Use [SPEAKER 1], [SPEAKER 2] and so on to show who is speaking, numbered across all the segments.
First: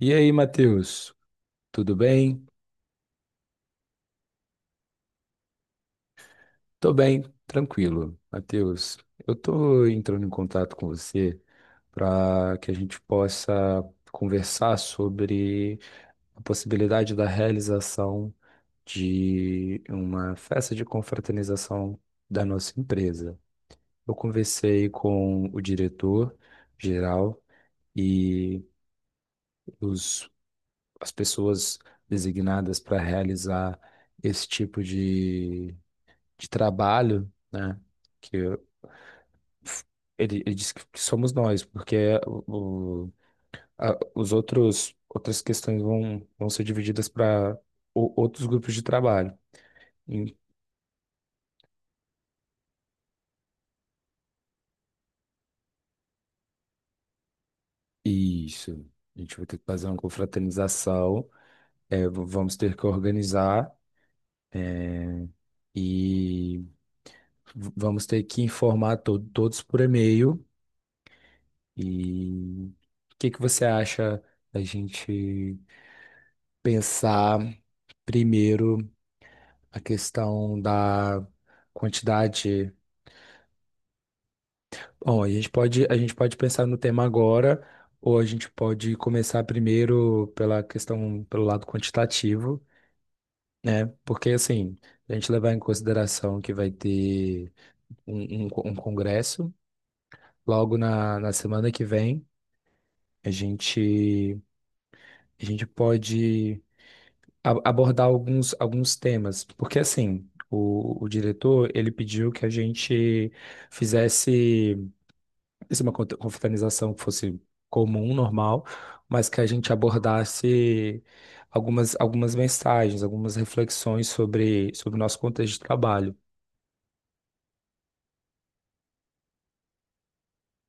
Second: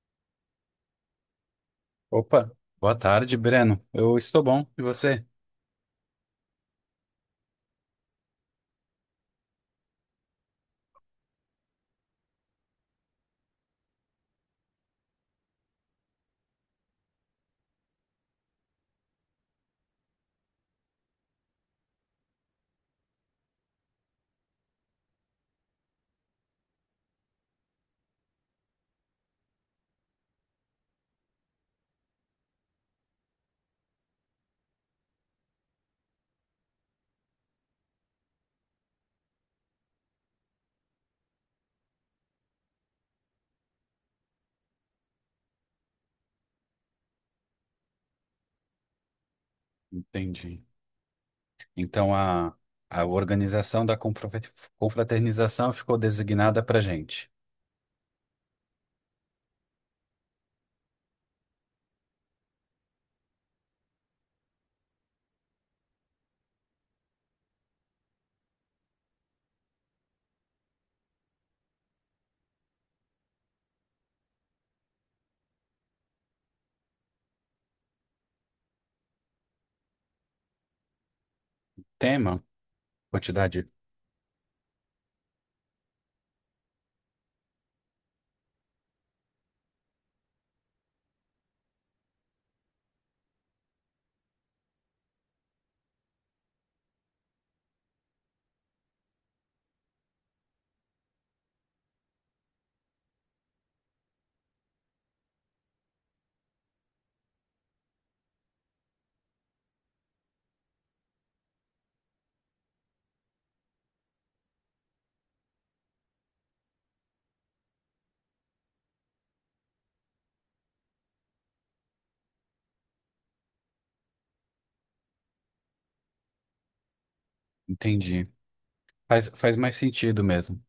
[SPEAKER 1] E aí, Matheus, tudo bem?
[SPEAKER 2] Opa, boa tarde, Breno. Eu estou bom, e você?
[SPEAKER 1] Tô bem, tranquilo. Matheus, eu tô entrando em contato com você para que a gente possa conversar sobre a possibilidade da realização de uma festa de confraternização da nossa empresa. Eu conversei com o diretor geral e os, as pessoas designadas para realizar esse tipo de trabalho, né? Que eu- ele disse que somos nós, porque o- a- os outros outras questões vão ser divididas para outros grupos de trabalho. E-
[SPEAKER 2] Entendi. Então a organização da confraternização ficou designada para gente.
[SPEAKER 1] Isso. A gente vai ter que fazer uma confraternização, é, vamos ter que organizar e vamos ter que informar todos por e-mail. E o que que você acha da gente pensar primeiro a questão da
[SPEAKER 2] Tema,
[SPEAKER 1] quantidade?
[SPEAKER 2] quantidade,
[SPEAKER 1] Bom, a gente pode pensar no tema agora, ou a gente pode começar primeiro pela questão, pelo lado quantitativo, né? Porque, assim, a gente levar em consideração que vai ter um congresso logo na semana que vem, a gente, a gente pode abordar alguns temas, porque, assim, o diretor, ele pediu que a gente fizesse. Isso é uma confraternização que fosse comum, normal, mas que a gente abordasse algumas mensagens, algumas reflexões sobre o nosso contexto de trabalho.
[SPEAKER 2] entendi. Faz mais sentido mesmo.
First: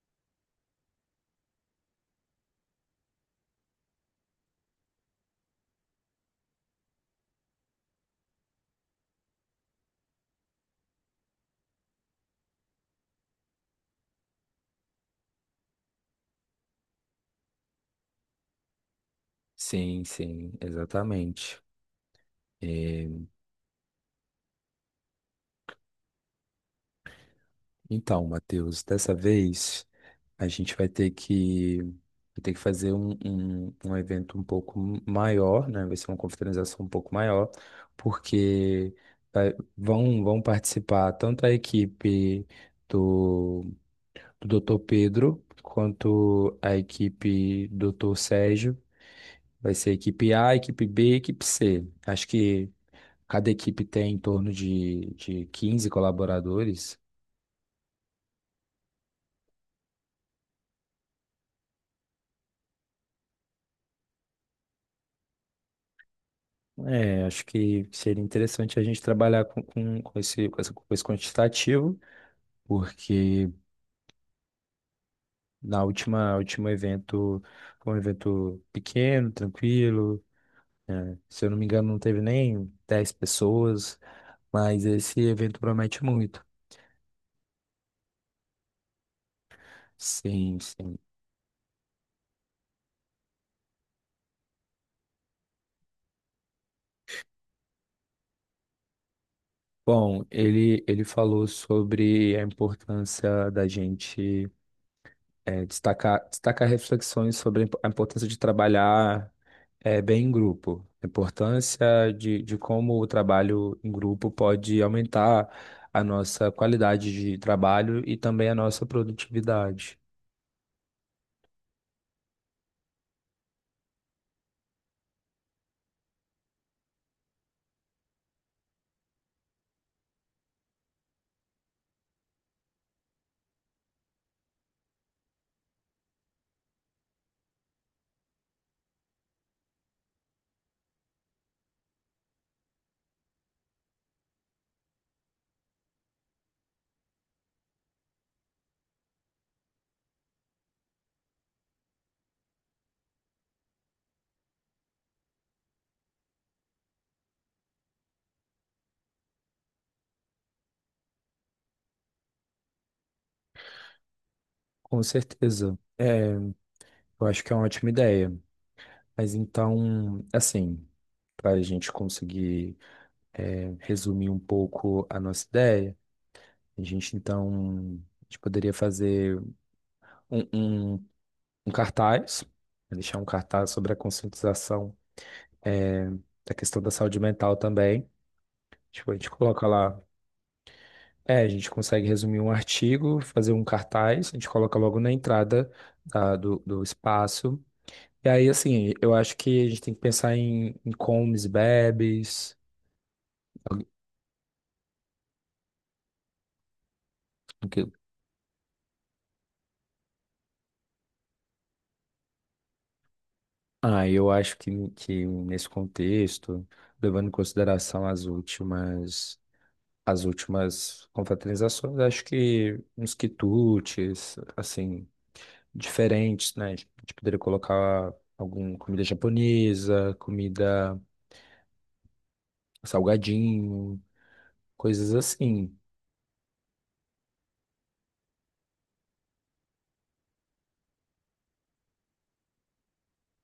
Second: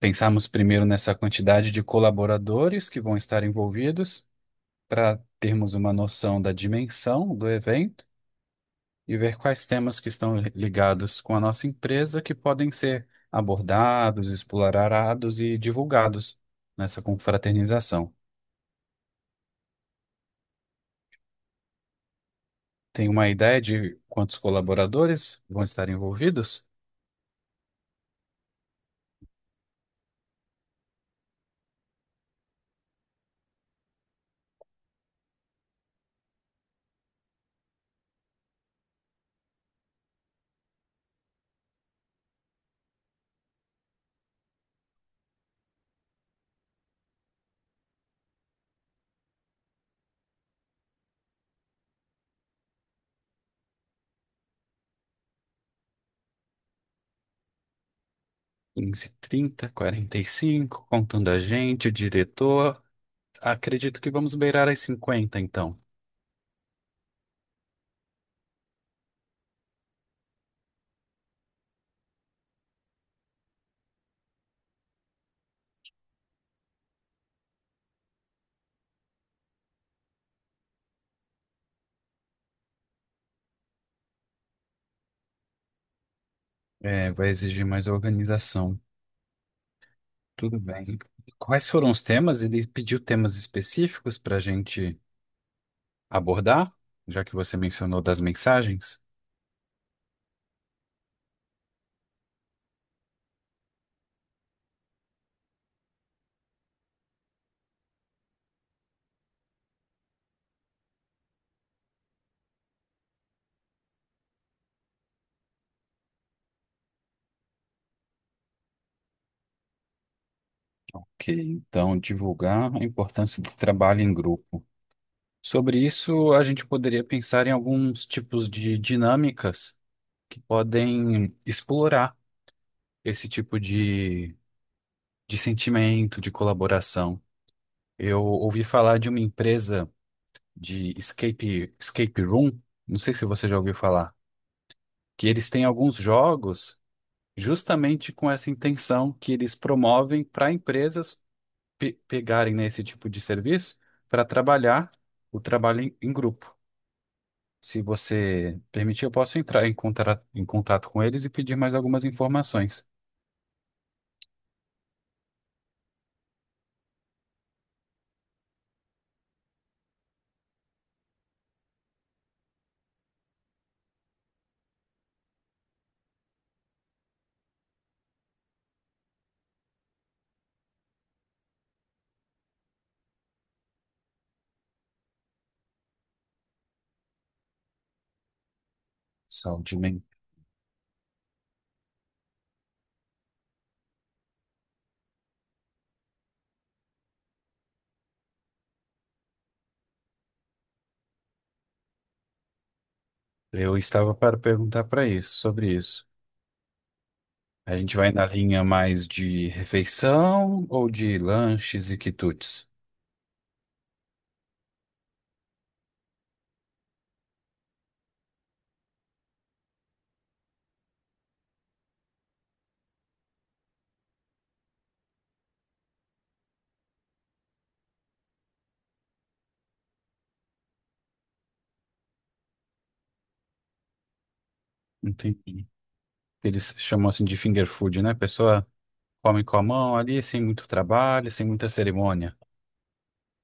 [SPEAKER 2] Pensamos primeiro nessa quantidade de colaboradores que vão estar envolvidos para termos uma noção da dimensão do evento. E ver quais temas que estão ligados com a nossa empresa que podem ser abordados, explorados e divulgados nessa confraternização.
[SPEAKER 1] Sim, sim, exatamente. É,
[SPEAKER 2] Tem uma ideia de quantos colaboradores vão estar envolvidos?
[SPEAKER 1] então, Matheus, dessa vez a gente vai ter que fazer um evento um pouco maior, né? Vai ser uma confraternização um pouco maior, porque vão participar tanto a equipe do do Dr. Pedro, quanto a equipe do Dr. Sérgio. Vai ser equipe A, equipe B, equipe C. Acho que cada equipe tem em torno de 15 colaboradores.
[SPEAKER 2] 15, 30, 45, contando a gente, o diretor. Acredito que vamos beirar as 50, então.
[SPEAKER 1] É, acho que seria interessante a gente trabalhar com esse, com esse quantitativo, porque na última, último evento, foi um evento pequeno, tranquilo, né? Se eu não me engano, não teve nem 10 pessoas, mas esse evento promete muito.
[SPEAKER 2] É, vai exigir mais organização. Tudo
[SPEAKER 1] Sim, sim.
[SPEAKER 2] bem. Quais foram os temas? Ele pediu temas específicos para a gente abordar, já que você mencionou das mensagens.
[SPEAKER 1] Bom, ele falou sobre a importância da gente destacar reflexões sobre a importância de trabalhar bem em grupo, a importância de como o trabalho em grupo pode aumentar a nossa qualidade de trabalho e também a nossa produtividade.
[SPEAKER 2] Ok, então divulgar a importância do trabalho em grupo. Sobre isso, a gente poderia pensar em alguns tipos de dinâmicas que podem explorar esse tipo de sentimento de colaboração. Eu ouvi falar de uma empresa escape room, não sei se você já ouviu falar, que eles têm alguns jogos justamente com essa intenção que eles promovem para empresas pegarem, né, esse tipo de serviço para trabalhar o trabalho em grupo. Se você permitir, eu posso entrar em contato com eles e pedir mais algumas informações.
[SPEAKER 1] Com certeza. É, eu acho que é uma ótima ideia. Mas então, assim, para a gente conseguir resumir um pouco a nossa ideia. A gente, então, a gente poderia fazer um, um, um cartaz, né, deixar um cartaz sobre a conscientização é, da questão da saúde mental também. Tipo, a gente coloca
[SPEAKER 2] Saúde
[SPEAKER 1] lá,
[SPEAKER 2] mental.
[SPEAKER 1] a gente consegue resumir um artigo, fazer um cartaz, a gente coloca logo na entrada do espaço. E aí, assim, eu acho que a gente tem que pensar em comes, bebes.
[SPEAKER 2] Eu estava para perguntar para isso, sobre isso.
[SPEAKER 1] o
[SPEAKER 2] A
[SPEAKER 1] que-
[SPEAKER 2] gente vai na linha mais de refeição ou de lanches e quitutes?
[SPEAKER 1] Ah, eu acho que nesse contexto, levando em consideração as últimas confraternizações, acho que uns quitutes, assim, diferentes, né? A gente poderia colocar alguma comida japonesa, comida salgadinho, coisas
[SPEAKER 2] Entendi.
[SPEAKER 1] assim.
[SPEAKER 2] Eles chamam assim de finger food, né? A pessoa come com a mão ali, sem muito trabalho, sem muita cerimônia.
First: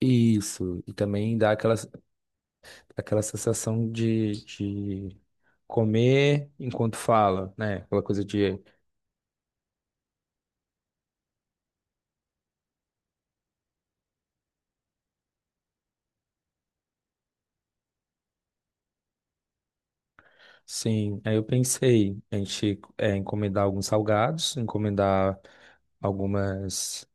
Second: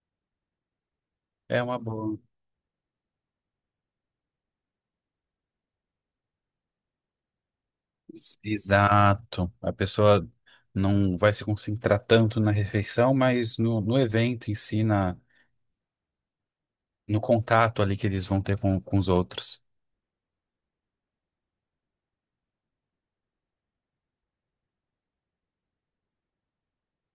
[SPEAKER 1] Isso, e também dá
[SPEAKER 2] É
[SPEAKER 1] aquela,
[SPEAKER 2] uma boa.
[SPEAKER 1] aquela sensação de comer enquanto fala, né? Aquela coisa de,
[SPEAKER 2] Exato. A pessoa não vai se concentrar tanto na refeição, mas no evento em si, na, no contato ali que eles vão ter com os outros.
[SPEAKER 1] sim. Aí eu pensei, a gente encomendar alguns salgados, encomendar algumas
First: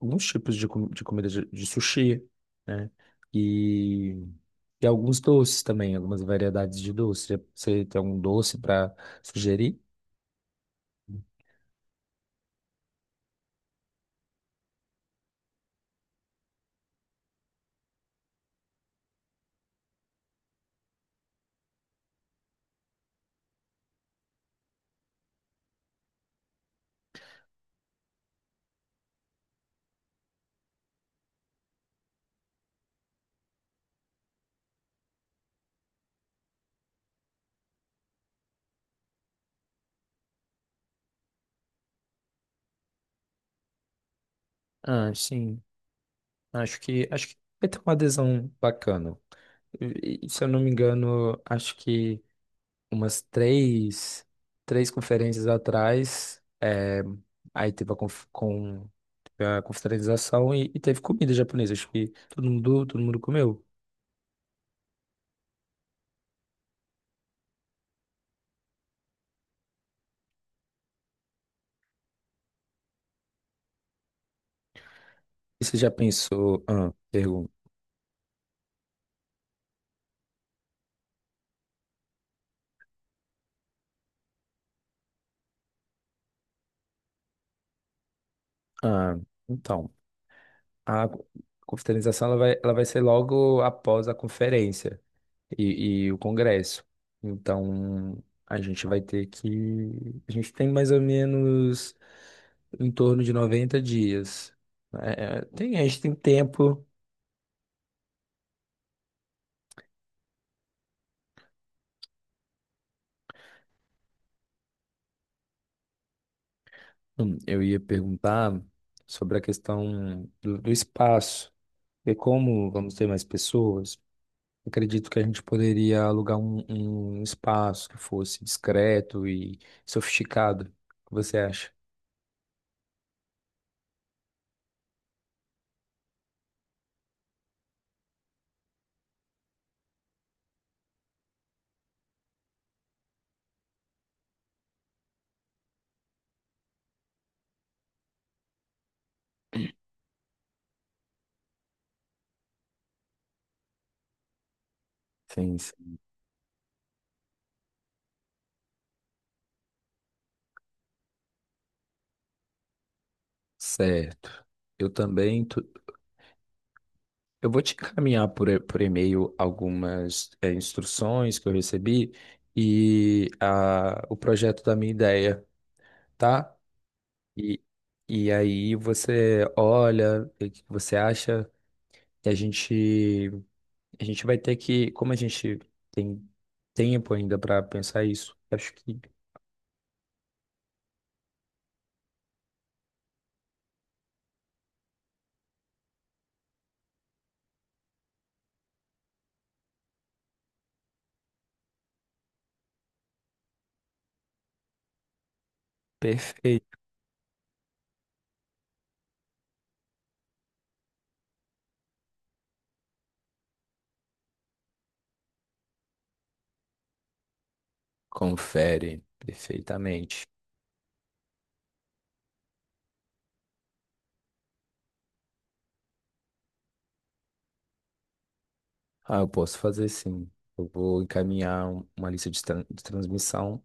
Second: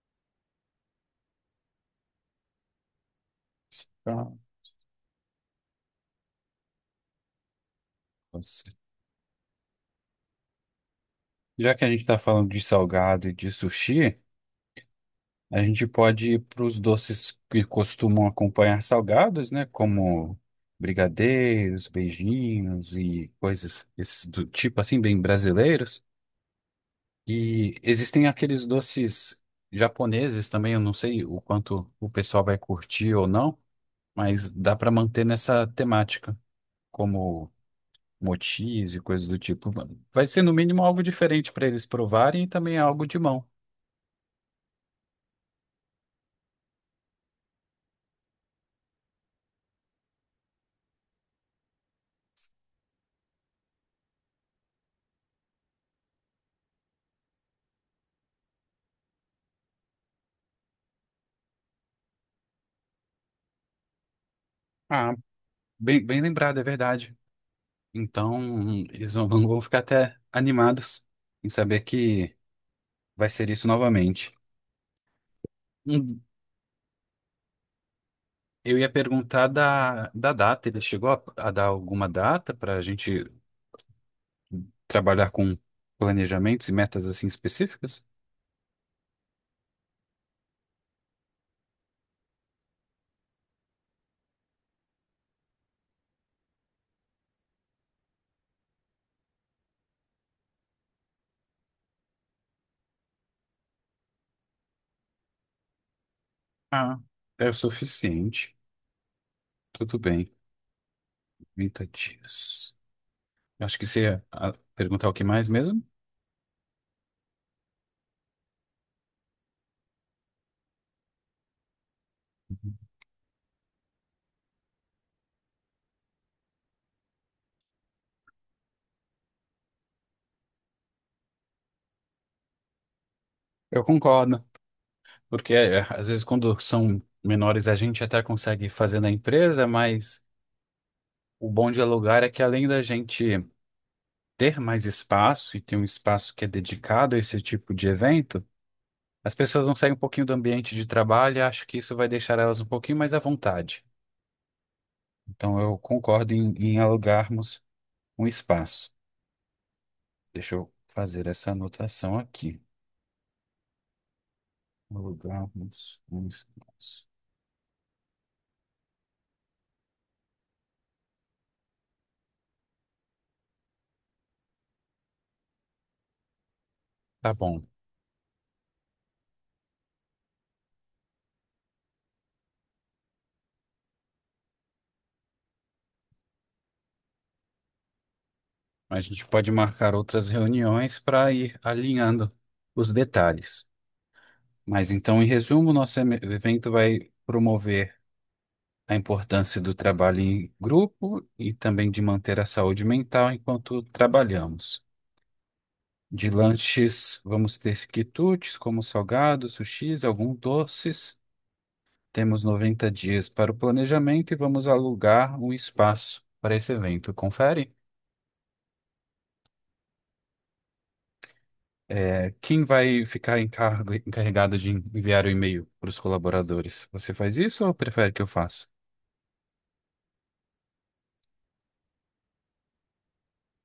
[SPEAKER 1] alguns tipos de comida de sushi, né? E,
[SPEAKER 2] Ah,
[SPEAKER 1] e alguns doces também, algumas variedades de doce. Você tem algum doce
[SPEAKER 2] nossa.
[SPEAKER 1] para sugerir?
[SPEAKER 2] Já que a gente está falando de salgado e de sushi, a gente pode ir para os doces que costumam acompanhar salgados, né? Como brigadeiros, beijinhos e coisas esses do tipo assim, bem brasileiros. E existem aqueles doces japoneses também, eu não sei o quanto o pessoal vai curtir ou não, mas dá para manter nessa temática, como mochis e coisas do tipo. Vai ser no mínimo algo diferente para eles provarem e também algo de mão.
[SPEAKER 1] Ah, sim. Acho que vai ter uma adesão bacana. Se eu não me engano, acho que umas três conferências atrás, é, aí teve a, conf, com, teve a confraternização e teve comida japonesa. Acho que todo mundo comeu.
[SPEAKER 2] Ah, bem lembrado, é verdade. Então, eles vão, vão ficar até animados em saber que vai ser isso novamente.
[SPEAKER 1] E você já
[SPEAKER 2] Hum,
[SPEAKER 1] pensou? Ah, pergunta.
[SPEAKER 2] Eu ia perguntar da data. Ele chegou a dar alguma data para a gente trabalhar com planejamentos e metas assim específicas?
[SPEAKER 1] Ah, então, a confraternização ela vai ser logo após a conferência e o Congresso. Então, a gente vai ter que. A gente tem mais ou menos em torno de 90 dias. A gente tem tempo.
[SPEAKER 2] Ah, é o suficiente. Tudo bem. 30 dias. Eu acho que você ia perguntar o que mais mesmo?
[SPEAKER 1] Eu ia perguntar sobre a questão do espaço. E como vamos ter mais pessoas, acredito que a gente poderia alugar um espaço que fosse discreto e sofisticado. O que você acha?
[SPEAKER 2] Eu concordo, porque é, às vezes quando são menores a gente até consegue fazer na empresa, mas o bom de alugar é que além da gente ter mais espaço e ter um espaço que é dedicado a esse tipo de evento, as pessoas vão sair um pouquinho do ambiente de trabalho e acho que isso vai deixar elas um pouquinho mais à vontade.
[SPEAKER 1] Sim,
[SPEAKER 2] Então, eu
[SPEAKER 1] sim.
[SPEAKER 2] concordo em alugarmos um espaço. Deixa eu fazer essa anotação aqui.
[SPEAKER 1] Certo. Eu também.
[SPEAKER 2] Alugarmos um espaço.
[SPEAKER 1] Eu vou te encaminhar por e-mail algumas instruções que eu recebi e o projeto da minha ideia, tá?
[SPEAKER 2] Tá bom.
[SPEAKER 1] E, e aí você olha, vê o que você acha? E a gente vai ter que, como a gente tem tempo ainda para pensar isso, acho que.
[SPEAKER 2] A gente pode marcar outras reuniões para ir alinhando os detalhes. Mas então, em resumo, nosso evento vai promover a importância do trabalho em grupo e também de manter a saúde mental enquanto trabalhamos. De
[SPEAKER 1] Perfeito.
[SPEAKER 2] lanches, vamos ter quitutes, como salgados, sushis, alguns doces. Temos 90 dias para o planejamento e vamos alugar um espaço para esse evento. Confere?
[SPEAKER 1] Confere perfeitamente.
[SPEAKER 2] É, quem vai ficar encarregado de enviar o e-mail para os colaboradores? Você faz isso ou prefere que eu faça?
[SPEAKER 1] Ah, eu posso fazer sim. Eu vou encaminhar uma lista de, de transmissão.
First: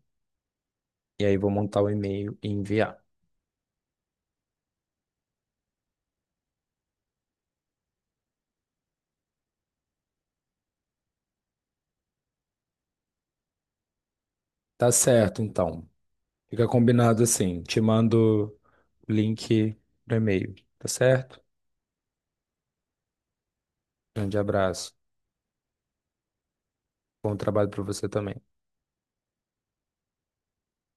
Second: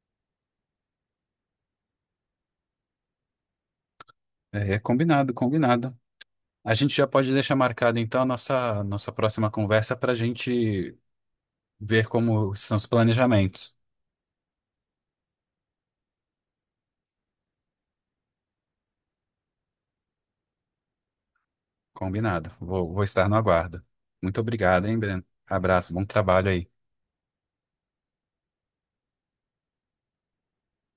[SPEAKER 1] E aí vou montar o e-mail e enviar.
[SPEAKER 2] É, combinado. A gente já pode deixar marcado então a nossa próxima conversa para a gente ver como são os planejamentos.
[SPEAKER 1] Tá certo, então. Fica combinado assim. Te mando o link no e-mail, tá certo?
[SPEAKER 2] Combinado. Vou estar no aguardo.
[SPEAKER 1] Grande
[SPEAKER 2] Muito obrigado,
[SPEAKER 1] abraço.
[SPEAKER 2] hein, Breno? Abraço, bom trabalho aí.
[SPEAKER 1] Bom trabalho para você também.